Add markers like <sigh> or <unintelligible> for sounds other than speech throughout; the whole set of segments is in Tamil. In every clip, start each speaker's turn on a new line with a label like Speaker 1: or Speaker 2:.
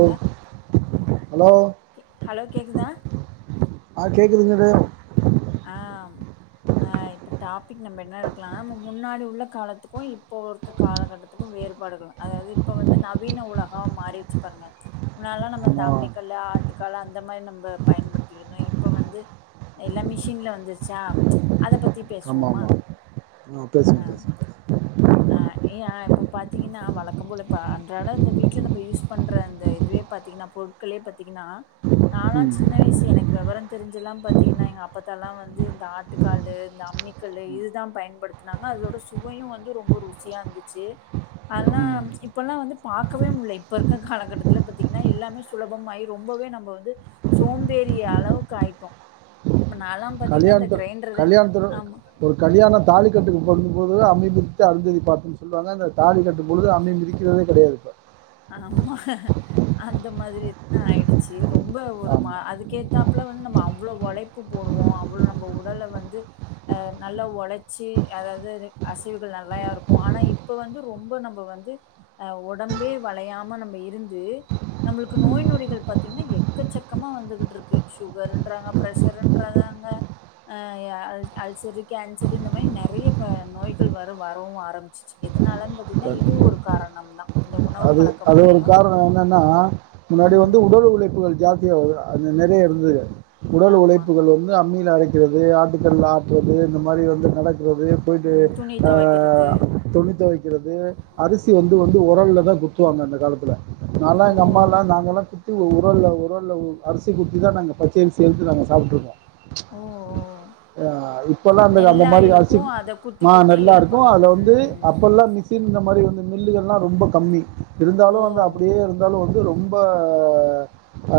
Speaker 1: ங்ளா
Speaker 2: ஹலோ
Speaker 1: கே ஹலோ கேக்குதா
Speaker 2: ஆ <inaudible>
Speaker 1: ஆஹ் ஆஹ் இப்ப டாபிக் நம்ம என்ன எடுக்கலா நம்ம முன்னாடி உள்ள காலத்துக்கு இப்போ இருக்க காலகட்டத்துக்கு வேறுபாடுகள் அதாவ்து இப்ப வந்து நவீன உலகோ மாறிருச்சு பாருங்க முன்னல்லா நம்ம இந்த
Speaker 2: ஆமாம்
Speaker 1: அம்மிக்கல்லு ஆட்டுக்கல்லு அந்த மாரி நம்ப பயன்படுத்தினோ இப்ப வந்து எல்லாமே ஸ் க்ரீன்ல வந்துருச்சா அத பத்
Speaker 2: ஆமா ஆமா ஆஹ் பேசுங்க பேசுங்க <inaudible>
Speaker 1: அஹ் ஏய இப்ப பாத்தீங்கனா வழக்கம்போல ப அன்றாட இந்த வீட்ல நம்ம யூஸ் பண்ற அந்த இதுவே பாத்தீங்கனா பொருட்களே பாத்தீங்கன்னா நால்லா
Speaker 2: ம்
Speaker 1: சின்ன வயசு எனக்கு வெவரந் தெரிஞ்செல்லா பாத்தீங்கனா எங்கப் ப்பத்தால்லா வந்து இந்த ஆட்டுக்காலு இந்த அம்மிக்கல்லு இது தா பயன்படுத்துனாங்க அதோட சுவையு வந்து ரொம்ப ருசியா இருந்துச்சு அதெல்லா
Speaker 2: ம்
Speaker 1: இப்பல்லா வந்து பாக்கவே முட்ல இப்ப இருக்கற காலகட்டத்துல பாத்தீங்கன்னா எல்லாமே சுலபமாயி ரொம்பவே நம்ப வந்து சோம்பேறியளவுக்கு ஆயிட்டோ
Speaker 2: கல்யாணத்து கல்யாணத்துல
Speaker 1: ஆமா.
Speaker 2: ஒரு கல்யாண தாலிக்கட்டுக்கு போதுதா அம்மி மிதித்து அருந்ததி பாத்துன்னு சொல்வாங்க இந்த தாலி கட்டும்பொழுது அம்மி மிதிக்கிறதே கெடையாது இப்போ
Speaker 1: ஆமா அந்த மாதிரிதா ஆயிடுச்சு ரொம்ப ஒரு மா
Speaker 2: ஆமாம்
Speaker 1: அதுக்கே அப்பல்லா வந்து நம்ம அவ்ளோ ஒழைப்பு போடுவோ அவ்ளோ நம்ம உடல வந்து அ நல்லா ஒழச்சி அதாவது அசைவுகள் நல்லையா இருக்கு ஆனா இப்ப வந்து ரொம்ப நம்ப வந்து அ ஒடம்பே வளையாம நம்ம இருந்து நம்மளுக்கு நோய் நொடிகள் பாத்தீங்கனா எக்கச்சக்கமா வந்துகிட்ருக்கு சுகருன்றாங்க பிரஷருன்றறாங்க அ ய அல் அல்சரு கேன்சரு இந்த மாரி நெறைய ப நோய்கள் வர வரவு ஆரம்பிச்சுச்சு எதுனாலன் பாத்தீங்கனா இதுவு ஒரு காரணம் தா இந்த உண
Speaker 2: அது அது ஒரு காரணோ என்னன்னா முன்னாடி வந்து
Speaker 1: ம்.
Speaker 2: உடல் உழைப்புகள் ஜாஸ்தியா <unintelligible> அது நெறைய இருந்துது உடல்
Speaker 1: ஆமா.
Speaker 2: உழைப்புகள் வந்து <unintelligible> மில அரைக்கிறது ஆட்டுக்கல்ல ஆட்றது இந்த மாதிரி வந்து நடக் போது பொயிட்டு
Speaker 1: ம். துணி
Speaker 2: அ
Speaker 1: துவைக்கிறது.
Speaker 2: துணி தொவைக் கிறது அரிசி வந்து வந்து ஒரல்ல தா குத்துவாங்க அந்த காலத்துல நால்லா
Speaker 1: ஓ!
Speaker 2: எங்க அம்மால்லா நாங்கல்லா உ உரல்ல உரல்ல உ அரிசி குத்தி தான் நாங்க பச்சரிசி எடுத்து நாங்க சாப்ட்ருக்கோ
Speaker 1: ஓ! ஓ!
Speaker 2: அஹ் இப்பல்லாம் அ அந்த
Speaker 1: நெல்லா
Speaker 2: மாதிரி அரிசி
Speaker 1: இருக்கும். அத குத்தி
Speaker 2: மா
Speaker 1: குத்தி
Speaker 2: நல்லா இருக்கும்
Speaker 1: எடுப்பாங்க.
Speaker 2: அது வந்து
Speaker 1: ம்.
Speaker 2: அப்பல்லாம் மிஷின் இந்த மாதிரி வந்து மில்லுகள்லா ரொம்ப கம்மி
Speaker 1: ஓ!
Speaker 2: இருந்தாலு அங்க அப்படியே இருந்தாலும் வந் இது ரொம்ப ஆ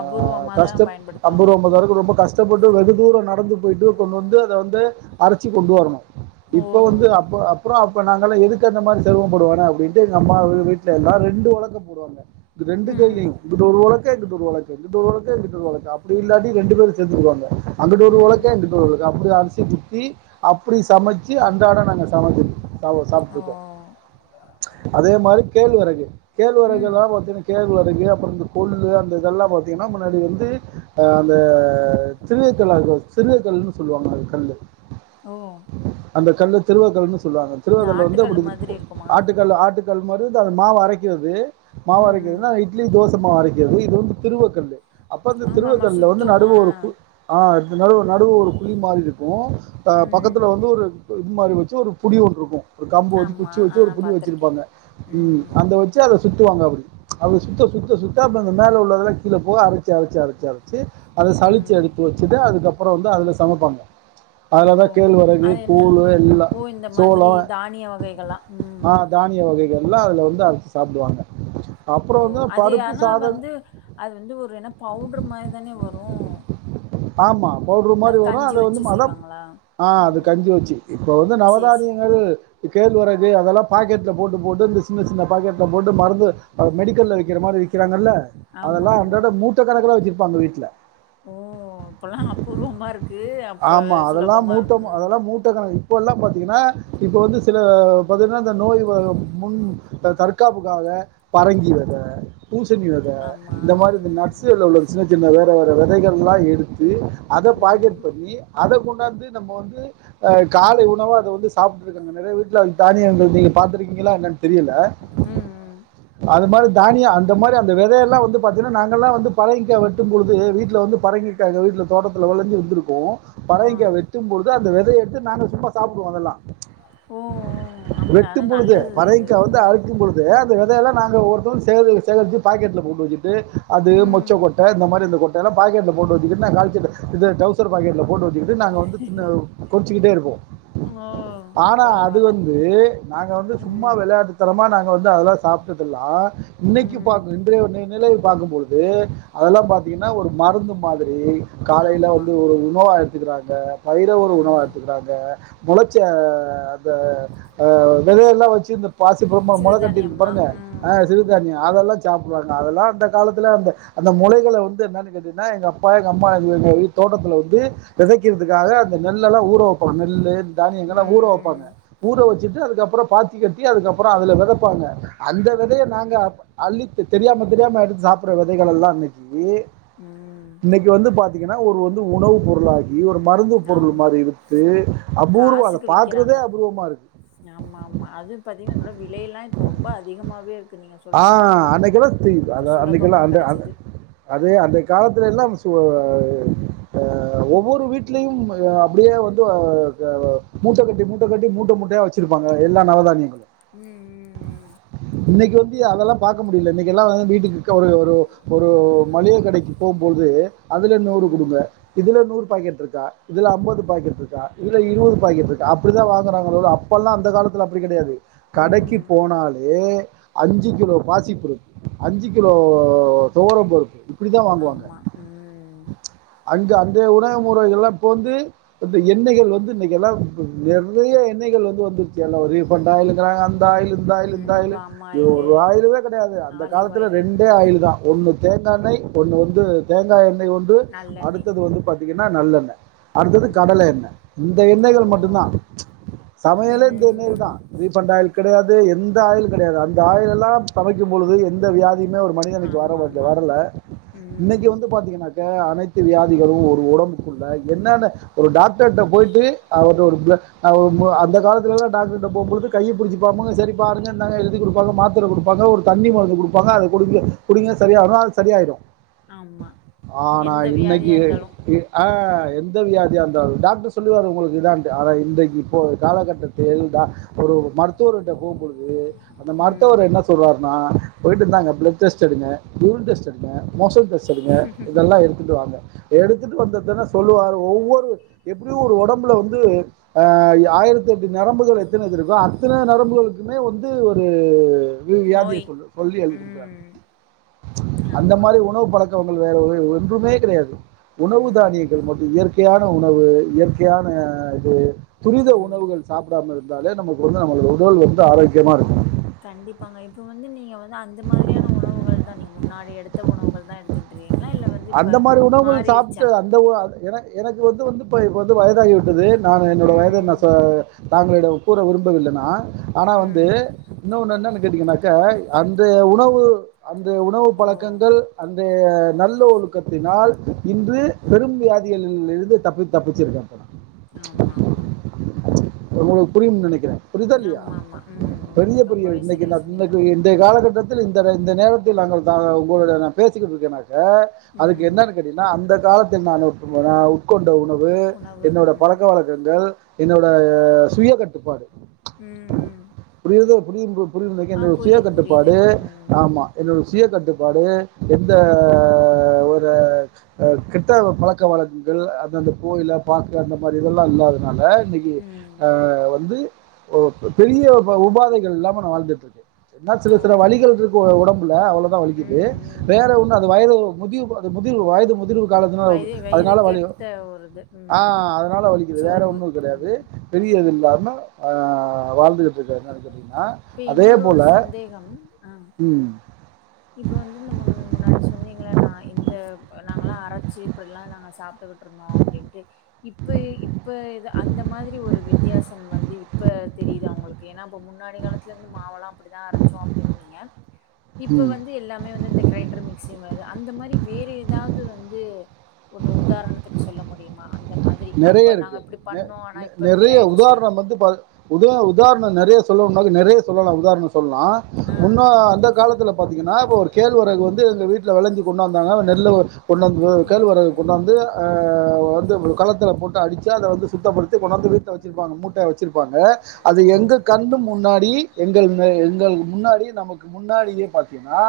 Speaker 1: அபூர்வமா தான்
Speaker 2: கஷ்டப்
Speaker 1: பயன்படுத்துவாங்க.
Speaker 2: அம்பது ஒம்பது
Speaker 1: ம்.
Speaker 2: வரைக்கு ரொம்ப கஷ்டப்பட் வெகுதூரோ நடந்து போய்ட்டு கொண்டு வந்து அத வந்து அரச்சி கொண்டு வரணு இப்ப வந்து
Speaker 1: ஓ!
Speaker 2: அப்ப அப்றோ இப்ப நாங்கல்லா எதுக்கு அந்த மாதிரி சிரமப்படுவேனா விடு அம்மாவு வீட் தேலா ரெண்டு ஒழக்க போடுவாங்க ரெண்டு
Speaker 1: ம்.
Speaker 2: கையிலேயு இங்குட்டொரு ஒழக்க இங்குட்டொரு ஒரு ஒழக் இங்குட்டொரு ஒழக்க இங்குட்டொரு ஒழக்க அப்படி இல்லாட்டி ரெண்டு பேரு சேந்துருவாங்க அங்குட்டு ஒரு
Speaker 1: ம்.
Speaker 2: ஒழக்க இங்குட்டு ஒரு அப்டி அரிசி ட்டு குத்தி அப்டி சமச்சு அன்றாட நாங்க சமக்கிற் தாவ
Speaker 1: ஓ!
Speaker 2: சாப்ட்ருக்கோ அதே மாரி கேழ்வரகு
Speaker 1: ம்.
Speaker 2: கேழ்வரகுல்லா பாத்தினா கேழ்வ ரகு அப்புறந்த கொள்ளு அந்த இதெல்லா பாத்திங்னா முன்னாடி வந்து அஹ் அந்த சிறியக்கல் சிறுக கல்ன்னு சொல்லுவாங்க அது கல்லு
Speaker 1: ஓ
Speaker 2: அந்த கல்ல திருவக்கல்ன்னு சொல்லுவாங்க
Speaker 1: இந்த
Speaker 2: திருவக்கல்லு வந்து
Speaker 1: ஆட்டுக்கல்லு
Speaker 2: அப்டி
Speaker 1: மாதிரி
Speaker 2: இருக்கு
Speaker 1: இருக்குமா?
Speaker 2: ஆட்டுக்கல் ஆட்டு கல்மாரி து தால் மாவை அரைக்கிரது
Speaker 1: ம். ம்.
Speaker 2: மாவரைக்குதுனா இட்லி தோஸ் மாவரைக்கிறது இது வந்து திருவக்கல்லு அப்பந்த
Speaker 1: ஆமாமா.
Speaker 2: திருவக்கல்ல வந்து
Speaker 1: சுத்தும்.
Speaker 2: நடுவ
Speaker 1: ஆ.
Speaker 2: ஒரு கு அ நடுவ நடுவ ஒரு குழி மாரி இருக்கு அ
Speaker 1: ம்.
Speaker 2: பக்கத்துல வந்து ஒரு இது மாரி வச்ச ஒரு புடி ஒன்ருக்கு ஒரு கம்பு வச்சு
Speaker 1: ஆமா.
Speaker 2: குச்சி வச்சு
Speaker 1: ஆ
Speaker 2: ஒரு புடி
Speaker 1: பாத்துருக்கேன்.
Speaker 2: வச்சிருப்பாங்க உம்
Speaker 1: ம்.
Speaker 2: அந்த வச்சு அத சுட்டுவாங்க அப்டிப் சுத்த சுத்த மேல உள்ள கீழ போகும் அரச்சு அரச்சு அரச்சு அத சளிச்சு
Speaker 1: ம்.
Speaker 2: எடுத்து வச்சுட்டு அதுக்கப்பறோ வந்து அதில சமப்பங்க
Speaker 1: ஓ!
Speaker 2: அதலதான் கேழ்வரகு
Speaker 1: அது என்ன?
Speaker 2: கூழ் எல்லா
Speaker 1: ஓ! இந்த மாதிரி
Speaker 2: சோளம்
Speaker 1: தானிய வகைகளா? ம்.
Speaker 2: ஆஹ் தானிய வகை அதுல வந்து அது சாப்டுவாங்க
Speaker 1: ஓ அது ஆனா வந்து அது வந்து ஒரு என்ன பவுடர் மாதிரிதானே வரும் ஆ
Speaker 2: ஆமாம் பவுட்ரு மாரி வரும் அத வந்து மதம்
Speaker 1: செய்வாங்களா?
Speaker 2: ஆ அது
Speaker 1: ம்.
Speaker 2: கஞ்சி வச்சு இப்போ வந்து
Speaker 1: சரி, சரி.
Speaker 2: நவதானியங்கள் கேழ்வரகு அதெல்லாம் பாக்கெட்டில் போட்டு போட்டு இந்த சின்ன சின்ன பாக்கெட்ல போட்டு மருந்து அது மெடிக்கல்ல விக்கிற மாதிரி விற்கிறாங்கல அதெல்லாம்
Speaker 1: ஆமாமா.
Speaker 2: உண்டாட மூட்ட கணக்கல வச்சு ங்க வீட்டுல
Speaker 1: ஓ இப்பல்லாம அபூர்வமா இருக்கு அப்ப
Speaker 2: ஆமா அதெல்லாம்
Speaker 1: சுலபமா இருக்கும்.
Speaker 2: மூட்டம்
Speaker 1: ம்.
Speaker 2: அதெல்லாம் மூட்ட கண இப்ப எல்லாம் பாத்தீங்கன்னா இப்பல்லாம் பாத்தீங்கன்னா வந்து சில பாத்தீங்கன்னா இந்த நோய் முன் தற்காப்புக்காக பரங்கி வேத பூசணிவிதை
Speaker 1: ஆமா.
Speaker 2: இந்த மாரி இந்த
Speaker 1: ம்.
Speaker 2: நட்ஸ்கள் உள்ள சின்ன சின்ன வேற வே விதைகல்லா எடுத்து அத
Speaker 1: ம்.
Speaker 2: பக்கேட் னி அத கொண்டாந்து நம்ப வந்து அ காலை உணவா அத வந்து சாப்டுருக்காங்க நறைய வீட்ல அந் தானியங்கள் நீங்க பாத்துருக் கிங்களா <unintelligible> தெரியல
Speaker 1: ம், ம்.
Speaker 2: அது மாத் தானிய அந்த மாத்ரி அந்த வெதல்லா வந்துட் பாத்தீங்னா நாங்கல்லா வந்து பரங்கிக்கா வெட்டும் போது வீட்ல வந்து பரங் க எங்க வீட்ல தோட்டத்துல வெளைஞ்சி இருந்துருக் கூ <unintelligible>
Speaker 1: ஆ.
Speaker 2: பரங்கிக்கா வெட்டும்போது அந்த வெ த எடுத்து நாங்க சும்மா சாப்டுவோ அதல்லா
Speaker 1: ஓ! ஓ! ஆமா. அது
Speaker 2: வெட்டும் பொழுது
Speaker 1: நல்லது அது.
Speaker 2: பரங்கிக்கா வந்து
Speaker 1: ம்.
Speaker 2: அழுத்தும் பொழுது த வெதையல்லா நாங்க ஒருத்தரூ சேகர் சேகரித்து பாக்கெட்ல போட்டு வச்சுப் து அது
Speaker 1: ம்.
Speaker 2: மொச்ச கொட்ட இந்த மாதிரி அந்த கொட் தெனோ பாக்கெட்ல போட்டு வச்சுக்கிட்டு நா கால்சட்ட இது டவுஸ் சர் பாக்கட்ல போட்டு வச்சுக்கிட்டு நாங்க வந்து சின்ன கொ சிக்கிட்டே இருப்போ
Speaker 1: ஓ!
Speaker 2: ஆனா அது
Speaker 1: பரவால்ல.
Speaker 2: வந்து நாங்க வந்து சும்மா
Speaker 1: ம்.
Speaker 2: வெளாட்டு தனமா நாங்க வந்து அததா சாப்ட்டதெல்லா இன்னிக்கு
Speaker 1: ம்.
Speaker 2: பாத்து இன்றையவர் நிலை பாக்கும்பொழுது அதல்லா பாத்தீங்கனா ஒரு மருந்து மாதிரி காலையில்
Speaker 1: ஆமா
Speaker 2: வந்து ஒரு உணவா எடுத்துக்கிறாங்க பயிர ஒரு உணவா
Speaker 1: ம்
Speaker 2: எடுத்துக்கிறாங்க மொளச்ச அந்த ஆ வெதயெல்லா வச்சு இந் பாசிபருப் ம மொள கட்டிருக்கு
Speaker 1: சிறுதானியம்லா
Speaker 2: பாருங்க ஆ
Speaker 1: ம்
Speaker 2: சிறுதானியோ அதல்லா சாப்டுவாங்க அதல்லா அந்த காலத்துல அந்த அந்த மொளைகள வந்து என்னான்னு கேட்டீங்னா எங்கப்பா எங்கம்மா இர் எங்க வீடு தோட்டத்துல வந்து வெதைக்கிறதுக்காக அந்த நெல்லல்லா ஊ றோ வெப்பா நெல்லு
Speaker 1: ம்
Speaker 2: தானியங்களா ஊறோ வெப்பாங்க
Speaker 1: ம் ம்
Speaker 2: ஊறோ வச்சுட் டு அதுக்கப்பறோ பாத்தி கட்டி அதுக்கப்பறோ அதுல வெதப்பாங்க அந்த வெதைய நாங்க அப் அள்ளித்து தெரியாம தெரியாம எடுத்து சாப்பிட்ற வெதைகள் எல்லா இன்னிக்கி
Speaker 1: ம்
Speaker 2: இன்னிக்கு வந்து பா ஒருவ்வந்து உணவுப் பொருளாகி மருந்து பொருள்
Speaker 1: ஆமா
Speaker 2: மாதிரி வித்து அபூர்வம் அதை
Speaker 1: காசுக்கு விக்கிறாங்க
Speaker 2: பார்க்கறதே அபூர்வமா இருக்கு
Speaker 1: ஆமா ஆமா அது பாத்தீங்னா நல்லா விலையெல்லா இப்ப ரொம்ப அதிகமாவே இருக்கு நீங்க
Speaker 2: ஆ
Speaker 1: சொல்றதெல்லா அங்க
Speaker 2: அன்னைக்கெல்லா தீவ்
Speaker 1: அப்ப
Speaker 2: அது அன்னைக்கெல்லா
Speaker 1: சுலபமா
Speaker 2: அந்த அந்
Speaker 1: கெடச்சது
Speaker 2: அதே அன்றை காலத்துல எல்லாம் து ஆவ் ஆ ஒவ்வொரு வீட்லயும் ஆ ப்டியே வந்து ஒ கே வா மூட்டக்கட்டி மூட்டக்கட்டி மூட்ட மூட்டையா வச்சிருப்பாங்க எல்லா நவதானியங்களும்
Speaker 1: உம் உம் உம்
Speaker 2: சி அதெல்லா பாக்க முடில இனைக்கெல்லாம் வீட்டுக்கு கு ஒரு ஒரு ஒரு ஓ மளிகை கடைக்கு போம்போது அதுல
Speaker 1: ம்
Speaker 2: நூறு
Speaker 1: ம்
Speaker 2: கொடுங்க இதுல நூறு பாக்கெட் இர்கா இதுல அம்பது பாக்கெட் இர்கா இதுல இருவது பாக்கெட் இர்கா அப்டிதா வாங்கறாங்கலோட அப்பெல்லா அந்த காலத்தில அப்டி கெடையாது
Speaker 1: ம்
Speaker 2: கடக்கி
Speaker 1: ம்
Speaker 2: போனாலே அஞ்சு கிலோ பாசிப் பருப்பு அஞ்சு கிலோ தோரம்ப் பருப்பு இப்படி தான்
Speaker 1: ஆமா உம்
Speaker 2: அங்க அந்தயே உணக முறைகள்லா இப்போ வந்து த எண்ணெய்கள் வந்து இன்னிக்கெல்லாம் நேர் நெறைய எண்ணெய்கள் வந்து வந்துருச்செல்லா ரீபண்ட் ஆயிலுங்கிறாங்க அந் இந்தாயில் இந்தாயில்
Speaker 1: ம்
Speaker 2: இந்தாயிலு
Speaker 1: பாமாயிலு
Speaker 2: ஒராயிலுக் கூட கெடையாது அந்த
Speaker 1: ஆலிவ்
Speaker 2: காலத்தல
Speaker 1: ஆயிலு
Speaker 2: ரெண்டே
Speaker 1: ம்
Speaker 2: ஆயில்தா ஒன்னு தேங்காணெய் ஒன்னு வந்து தேங்கா எண் னியொன்டு
Speaker 1: நல்லெண்ணெய்
Speaker 2: அடுத்தது வந்து பா என்ன நல்லண்ண அடுத்தது கடல
Speaker 1: ம்
Speaker 2: எண்ண இந்த
Speaker 1: ஓ
Speaker 2: எண்ணெய்கள் மட்டும் தான் சமையல இந்த
Speaker 1: ம்
Speaker 2: எண்ணெயல
Speaker 1: ம்
Speaker 2: தான் ரிஃபண்ட் ஆயில் கெடையாது எந்த ஆயில் கெடையாது அந் எல்லாம் சமைக்கும் பொழுது எந்த வயாதி ஒரு மனிதனுக்கு
Speaker 1: ஆமா
Speaker 2: வர
Speaker 1: ஆமா
Speaker 2: வரல இன்னைக்கு
Speaker 1: ம்
Speaker 2: வந்து பாத்தீங்கன்னாக்க அனைத்து வியாதிகளும் ஒரு ஒடம்புக்குள்ள என்னென்ன ஒரு டாக்டர்ட்ட போயிட்டு அவருடைய ஒரு அந்த காலத்தில் டாக்டர் கிட்ட போம்போது கைய புடிச்சு பாப்பாங்க செரி பா எழுதி கூடு ப்ப மாத்ர கொடுப்பாங்க ஒரு தண்ணி மருந்து கொடுப்பாங்க அது குடிங்க செரி அது சரியயிடும்
Speaker 1: ஆமா
Speaker 2: ஆனா
Speaker 1: எந்த
Speaker 2: இன்னைக்கு
Speaker 1: வியாதியா இருந்தாலு
Speaker 2: ஆஹ் எந்த வியாதியருந்தாலும் டாக்டர் சொல்லுரு உங்களுக்கு இத்தன்ட்டு ஆனா இன்றைக்கு இப்போ காலகட்டத்தில் மருத்துவருட்ட போகு பொழுது அந்த
Speaker 1: ம்
Speaker 2: மருத்துவர் என்ன சொல்றாருனா போயிட்டுந்தா பிளட்டெஸ்ட் எடுங்க யூரின் டெஸ்ட் எடுங்க மோசன் டெஸ்ட் எடுங்க இதெல்லா எடுத்துட்டு வாங்க எடுத்துட்டு வந்தது தன்ன சொல்லுவாரு ஒவ்வொரு எப்படியு ஒரு ஒடம்புல வந்துஹ் ஆயிரத்தட்டு எட்டு நரம்புகள் எத்தனை இருக்கோ அத்தன நரம்புகளுக்குமே வந்து <unintelligible> வியாதிய
Speaker 1: நோய்
Speaker 2: சொல்லு சொல்லி அழு கொடுப்பார்
Speaker 1: ம்
Speaker 2: <unintelligible> அந்த
Speaker 1: ஆமா
Speaker 2: மாதிரி உணவு பழக்க வேற ஒன்றுமே கெடையாது உணவு
Speaker 1: ம்
Speaker 2: தானியங்கள் மட்டும் இயற்கையான உணவு இயற்கையான இது துரித
Speaker 1: ம்
Speaker 2: உணவுகள் சாப்டாமல் இரு நமக்கு வந்து நம்ம உடல் வந்து ஆரோக்கியமா இருக்கூ
Speaker 1: கண்டிப்பாங்க இப்ப வந்து நீங்க வ அந்த மாதிரியான உணவுகள் நீங்க முன்னாடி எடுத்த உணவுகள் தான் எடுத்துக்கிட்
Speaker 2: அந்த மாரி உணவுகள் சாப்ட்டு அந்த உ என எனக்கு வந்து வந்து இப்ப வந்து வயதாகி விட்டது நான் என்னோட வயதுன
Speaker 1: ம் ம்
Speaker 2: சார் தாங்களிடம் கூற விரும்பவில்லனா ஆனா வந்து
Speaker 1: ம்
Speaker 2: இன்னொன்னு என்னக் கேட்டீங்கன்னாக்க அந்த உணவு அந்த உணவு
Speaker 1: ஓ
Speaker 2: பழக்கங்கள் ஒரு நல்ல க்கத்தினால் இன்று பெரும் வியாதிகளிலழுந்து தப்பி தப்பிச்சிருக்கே
Speaker 1: ஆமா ஆமா
Speaker 2: உங்களுக்கு புரியும்னு நெனைக்கிறே புரியித இல்லையா
Speaker 1: ஆமா ஆமா ம் ம்
Speaker 2: பெரிய பெரிய
Speaker 1: ரொம்பவே
Speaker 2: இன்னைக்கு
Speaker 1: சரியா சொன்னீங்க
Speaker 2: இன்னைக்கு இந்த காலகட்டத்தில் இந்த நேரத்தில் நாங்கள் உங்களுடன் நான் பேசிக்கிட்டு இருக்கேன்னாக்க அதுக்கு
Speaker 1: ம்
Speaker 2: என்னன்னு கேட்டீங்கனா அந்த காலத்தில் நான் உட் உட் கொண்ட உணவு
Speaker 1: உணவு
Speaker 2: என்னோட
Speaker 1: ம்
Speaker 2: பழக்க வழக்கங்கள் என்னோட சுய கட்டுப்பாடு
Speaker 1: உம் உம்
Speaker 2: வெளியிருந்தோம் புரியிதுனாக்க என்னோட சுய கட்டுப்பாடு
Speaker 1: ம்
Speaker 2: ஆமா என்னோட சுய கட்டுப்பாடு எந்த ஒரு அஹ் கெட்ட பழக்க வழக்கங்கள் அது அந்த புகையில பாக்கு அந்த மாரி இதெல்லா இல்லாதனால இன்னைக்கு
Speaker 1: ம்
Speaker 2: ஆஹ் வந்து ஓ இப்ப பெரிய இப்ப உபாதைகள் இல்லாம நா வாழ்ந்துட்ருக்கே என்ன சில
Speaker 1: ஓ
Speaker 2: சில வழிகள் இருக்கு எ ஒடம்புல அவ்ளதா வலிக்குது
Speaker 1: ம் ம்
Speaker 2: வேற
Speaker 1: ம்
Speaker 2: ஒன்னு அது வயது முதியவா இந்த முதிர்வு வயது முதிர்வு காலத்தினால் அது
Speaker 1: வயது
Speaker 2: அதுனால வலியு
Speaker 1: வயதுக்கேத்த ஒரு இது ம்
Speaker 2: ஆஹ் அதுனால வலிக்குது வேற
Speaker 1: சோர்வு
Speaker 2: ஒன்னு கெடையாது
Speaker 1: ம்
Speaker 2: பெரிய இது இல்ல என்ன ஆஹ் வாழ்ந்துக்க இங்க பாருங்க அத கேட்டீங்கனா
Speaker 1: இப்ப
Speaker 2: அதே
Speaker 1: இன்னொரு ஒரு
Speaker 2: போல
Speaker 1: சந்தேகம் ஆ
Speaker 2: உம்
Speaker 1: இப்ப வந்து நம்ம முன் முன்னாடி சொன்னீங்கள நா எங்க நாங்கலா அரச்சு இப்டிலா நாங்க சாப்ட்டுக்கிட்ருந்தோ‌ அப்டின்ட்டு இப்பயே இப்ப இது அந்த மாதிரி ஒரு வித்தியாசம் வந்து இப்ப தெரியிதா ஒங்களுக்கு ஏனா இப்ப முன்னாடி காலத்துல இருந்து மாவெல்லா அப்டிதா அரச்சோ அப்டின் நீங்க இப்ப
Speaker 2: ம்
Speaker 1: வந்து எல்லாமே வந்து இந்தக் கிரைண்டர் மிக்ஸி மாரி அந்த மாரி வேற எதாவ்து வந்து ஒன்னு உதாரணத்துக்கு சொல்ல முடியுமா அந்
Speaker 2: நெறைய இருக்கு ந நெ
Speaker 1: இப்ப இப்டி
Speaker 2: நெறைய
Speaker 1: ஆயிடுச்சு
Speaker 2: உதார்ணம் வந்து பா உதார் உதார்ணம் நெறைய சொல்லனும்னா எ நெறைய சொல்லலா உதார்ண சொ தொல்லா
Speaker 1: ஆ ஆ
Speaker 2: முன்ன அந்த காலத்துல பாத்தீங்கனா இப்ப ஒரு கேழ்வெரகு வந்து எங்க வீட்ல வெளஞ்சு கொண்டாந்தாங்க அந்த நெல்லு கொண்டாந்து வ
Speaker 1: ம்
Speaker 2: கேழ்வெரகு
Speaker 1: ம்
Speaker 2: கொண்டாந்து ஆஹ் ஆஹ் வந்து உங்களுக்கு கலத் துல போட்டு அடிச்சு அத வந்து சுத்தப்படுத் தி கொண்டாந்து வீ்ட்ல வச்சிருப்பாங்க மூட்ட வச்சிருப்பாங்க அது
Speaker 1: ஓ
Speaker 2: எங்க கண்ணு முன்னாடி எங்கள் ம எங்களுக்கு முன்னாடி நமக்கு முன்னாடியே பாத்தீனா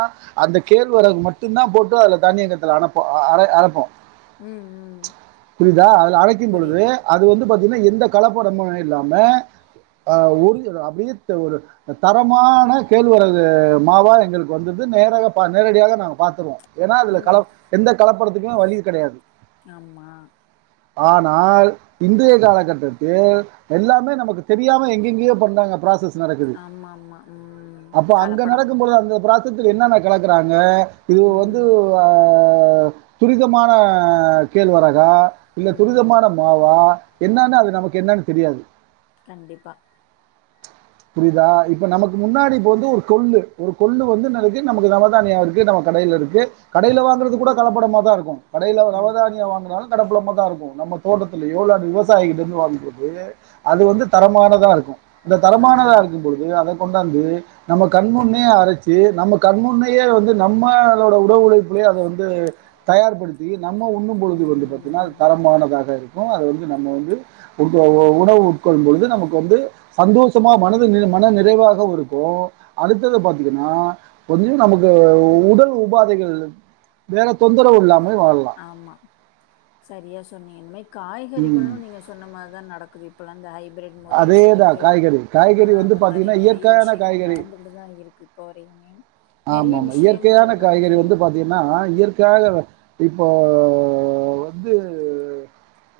Speaker 2: அந்த கேள்வெரகு மட்டுந்தா போட்டு அதுல தானியங்கத்துல அனப்போ ஆஹ் அர அரப்போ
Speaker 1: உம் உம்
Speaker 2: கிம் பொழுது அது வந் து பாத்தீனா எந்த கலப்படமு இல்லாம ஆஹ் ஒரு அது அப்டித்த ஒரு அ தரமான கேழ்வெரகு மாவா எங்களுக்கு வந்துருது நேராக பா நேரடியாக நாங்க பாத்துருவோ ஏனா அதுல
Speaker 1: ம்
Speaker 2: கலப் எந்தக் கலப்படத்துக்கு வழி கெடையாது
Speaker 1: ஆமா
Speaker 2: ஆனால் இன்டைய காலகட்டத்தில் எல்லாமே நமக்கு தெரியாம எங்கெங்கேயோ பண்றாங்க ப்ராசஸ் நடக்குது
Speaker 1: ஆமா ஆமா ம்
Speaker 2: அப்ப அங்க
Speaker 1: கலப்படம்
Speaker 2: நடக்கும்பொழுது அந்த பிராஸ் டீ தூள்ல என்னென்ன கலக்குறாங்க இது வந்து
Speaker 1: ம்
Speaker 2: ஆஹ் துரிதமான கேழ்வெரகா இல்ல
Speaker 1: ம்
Speaker 2: துரிதமான மாவா என்னான்னா அது நமக்கு என்னன்னு தெரியாது
Speaker 1: கண்டிப்பா
Speaker 2: புரியுதா இப்ப நமக்கு முன்னாடி இப்ப வந்து ஒரு கொள்ளு ஒரு கொள்ளு வந்து நருக்கு நமக்கு நவ தானிய இருக்கு நம்ம கடைல இருக்கு கடைல வாங்குறது கூட கலப்படமாதா இருக்கு கடைல
Speaker 1: ம்
Speaker 2: நவதானிய வாங்குனாலு கடப்புளமா தா இருக்கு நம்ம தோட்டத்துல எவ்ளானு விவசாயிகிட்ட இருந்து வாங்கிறது அது வந்து தரமானதா இருக்கு தரமானதா
Speaker 1: ஆமா
Speaker 2: இருக்கும் பொழுது அத கொண்டாந்து நம்ம கண்முன்னே அரைச்சு நம்ம கண்முன்னயே வந்து நம்மளோட உடல் உழைப்புலே அத வந்து தயார்படுத்தி நம்ம உண்ணும் பொழுது வந்து
Speaker 1: ம்
Speaker 2: பாத்தீனா அது
Speaker 1: ம்
Speaker 2: தரமானதாக இருக் கு அத வந்து நம்ம வந்து உட்கொள்வ உணவு உட்கொள்ளும் பொழுது நமக்கு வந்து சந்தோஷ் தெம்மா மனது நில மன நிறைவாகவுருக்கு அடுத்தது பாத்தீங்கனா கொஞ்ச நமக்கு உடல் உபாதைகள் வேற தொந்தரவு இல்லாம்
Speaker 1: ஆமா சரியா சொன்னீங்கமெய் காய்கறிகளு
Speaker 2: ம்
Speaker 1: நீங்க சொன்ன மார்தா நடக்குது இப் பலா இந்த ஆய்வு பிரெட் முறை
Speaker 2: அதே தான்
Speaker 1: சொல்லிட்டு
Speaker 2: காய்கறி
Speaker 1: அ
Speaker 2: காய்கறி வந்து
Speaker 1: இந்த மாரி
Speaker 2: பார்த்தீங்கன்னா
Speaker 1: நெறைய
Speaker 2: இயற்கையான
Speaker 1: விஷ்யங்கள்
Speaker 2: காய்கறி
Speaker 1: நடந்துகிட்டுதா இருக்கு இப்போ வரையுமே
Speaker 2: ஆமா
Speaker 1: நெறைய
Speaker 2: ஆமா
Speaker 1: விஷயங்கள்
Speaker 2: இயற்கையான காய்கறி வந்து பாத்தீங்கனா இயற்கையாக இப்போ வந்து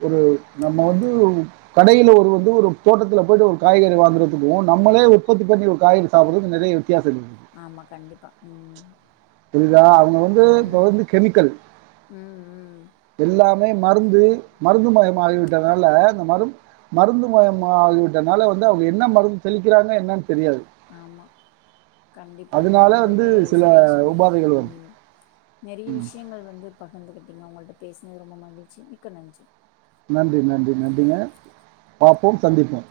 Speaker 2: ஒரு நம்ம வந்து கடைல ஒரு வந்து ஒரு தோட்டத்தில போய்ட்டு ஒரு காய்கறி வாங்குறதுக்கு நம்மளே உற்பத்தி பண்ணி ஒரு காய்கறி சாப்ட்றதுக்கு நெறைய வித்
Speaker 1: ஆமா கண்டிப் பா உம்
Speaker 2: புரியுதா அவுங்க வந்து இப்ப வந்து கெமிக்கல்
Speaker 1: ம் ம்
Speaker 2: எல்லா துண்டு மருந்து மருந்துமயம் ஆகிவிட்டதால அந்த மருந் மருந்துமயம் ஆகிவிட்டனால வந்து அவுங்க என்ன மருந்து தெளிக்கிறாங்க என்னனு
Speaker 1: ஆமா கண்டிப்பாங்க
Speaker 2: அதனால வந்து
Speaker 1: ரொம்பவே
Speaker 2: சில
Speaker 1: சரியா சொன்னீங் கெ
Speaker 2: உபாதைகள் வருது.
Speaker 1: உம் நெறைய
Speaker 2: ம்.
Speaker 1: விஷ்யங்கள் வந்து பகிர்ந்துக்கிட்டிங்க உங்கள்ட்ட பேசுனது ரொம்ப மகிழ்ச்சி மிக்க நன்றி
Speaker 2: நன்றி நன்றி நன்றிங்க பாப்போம் சந்திப்போம்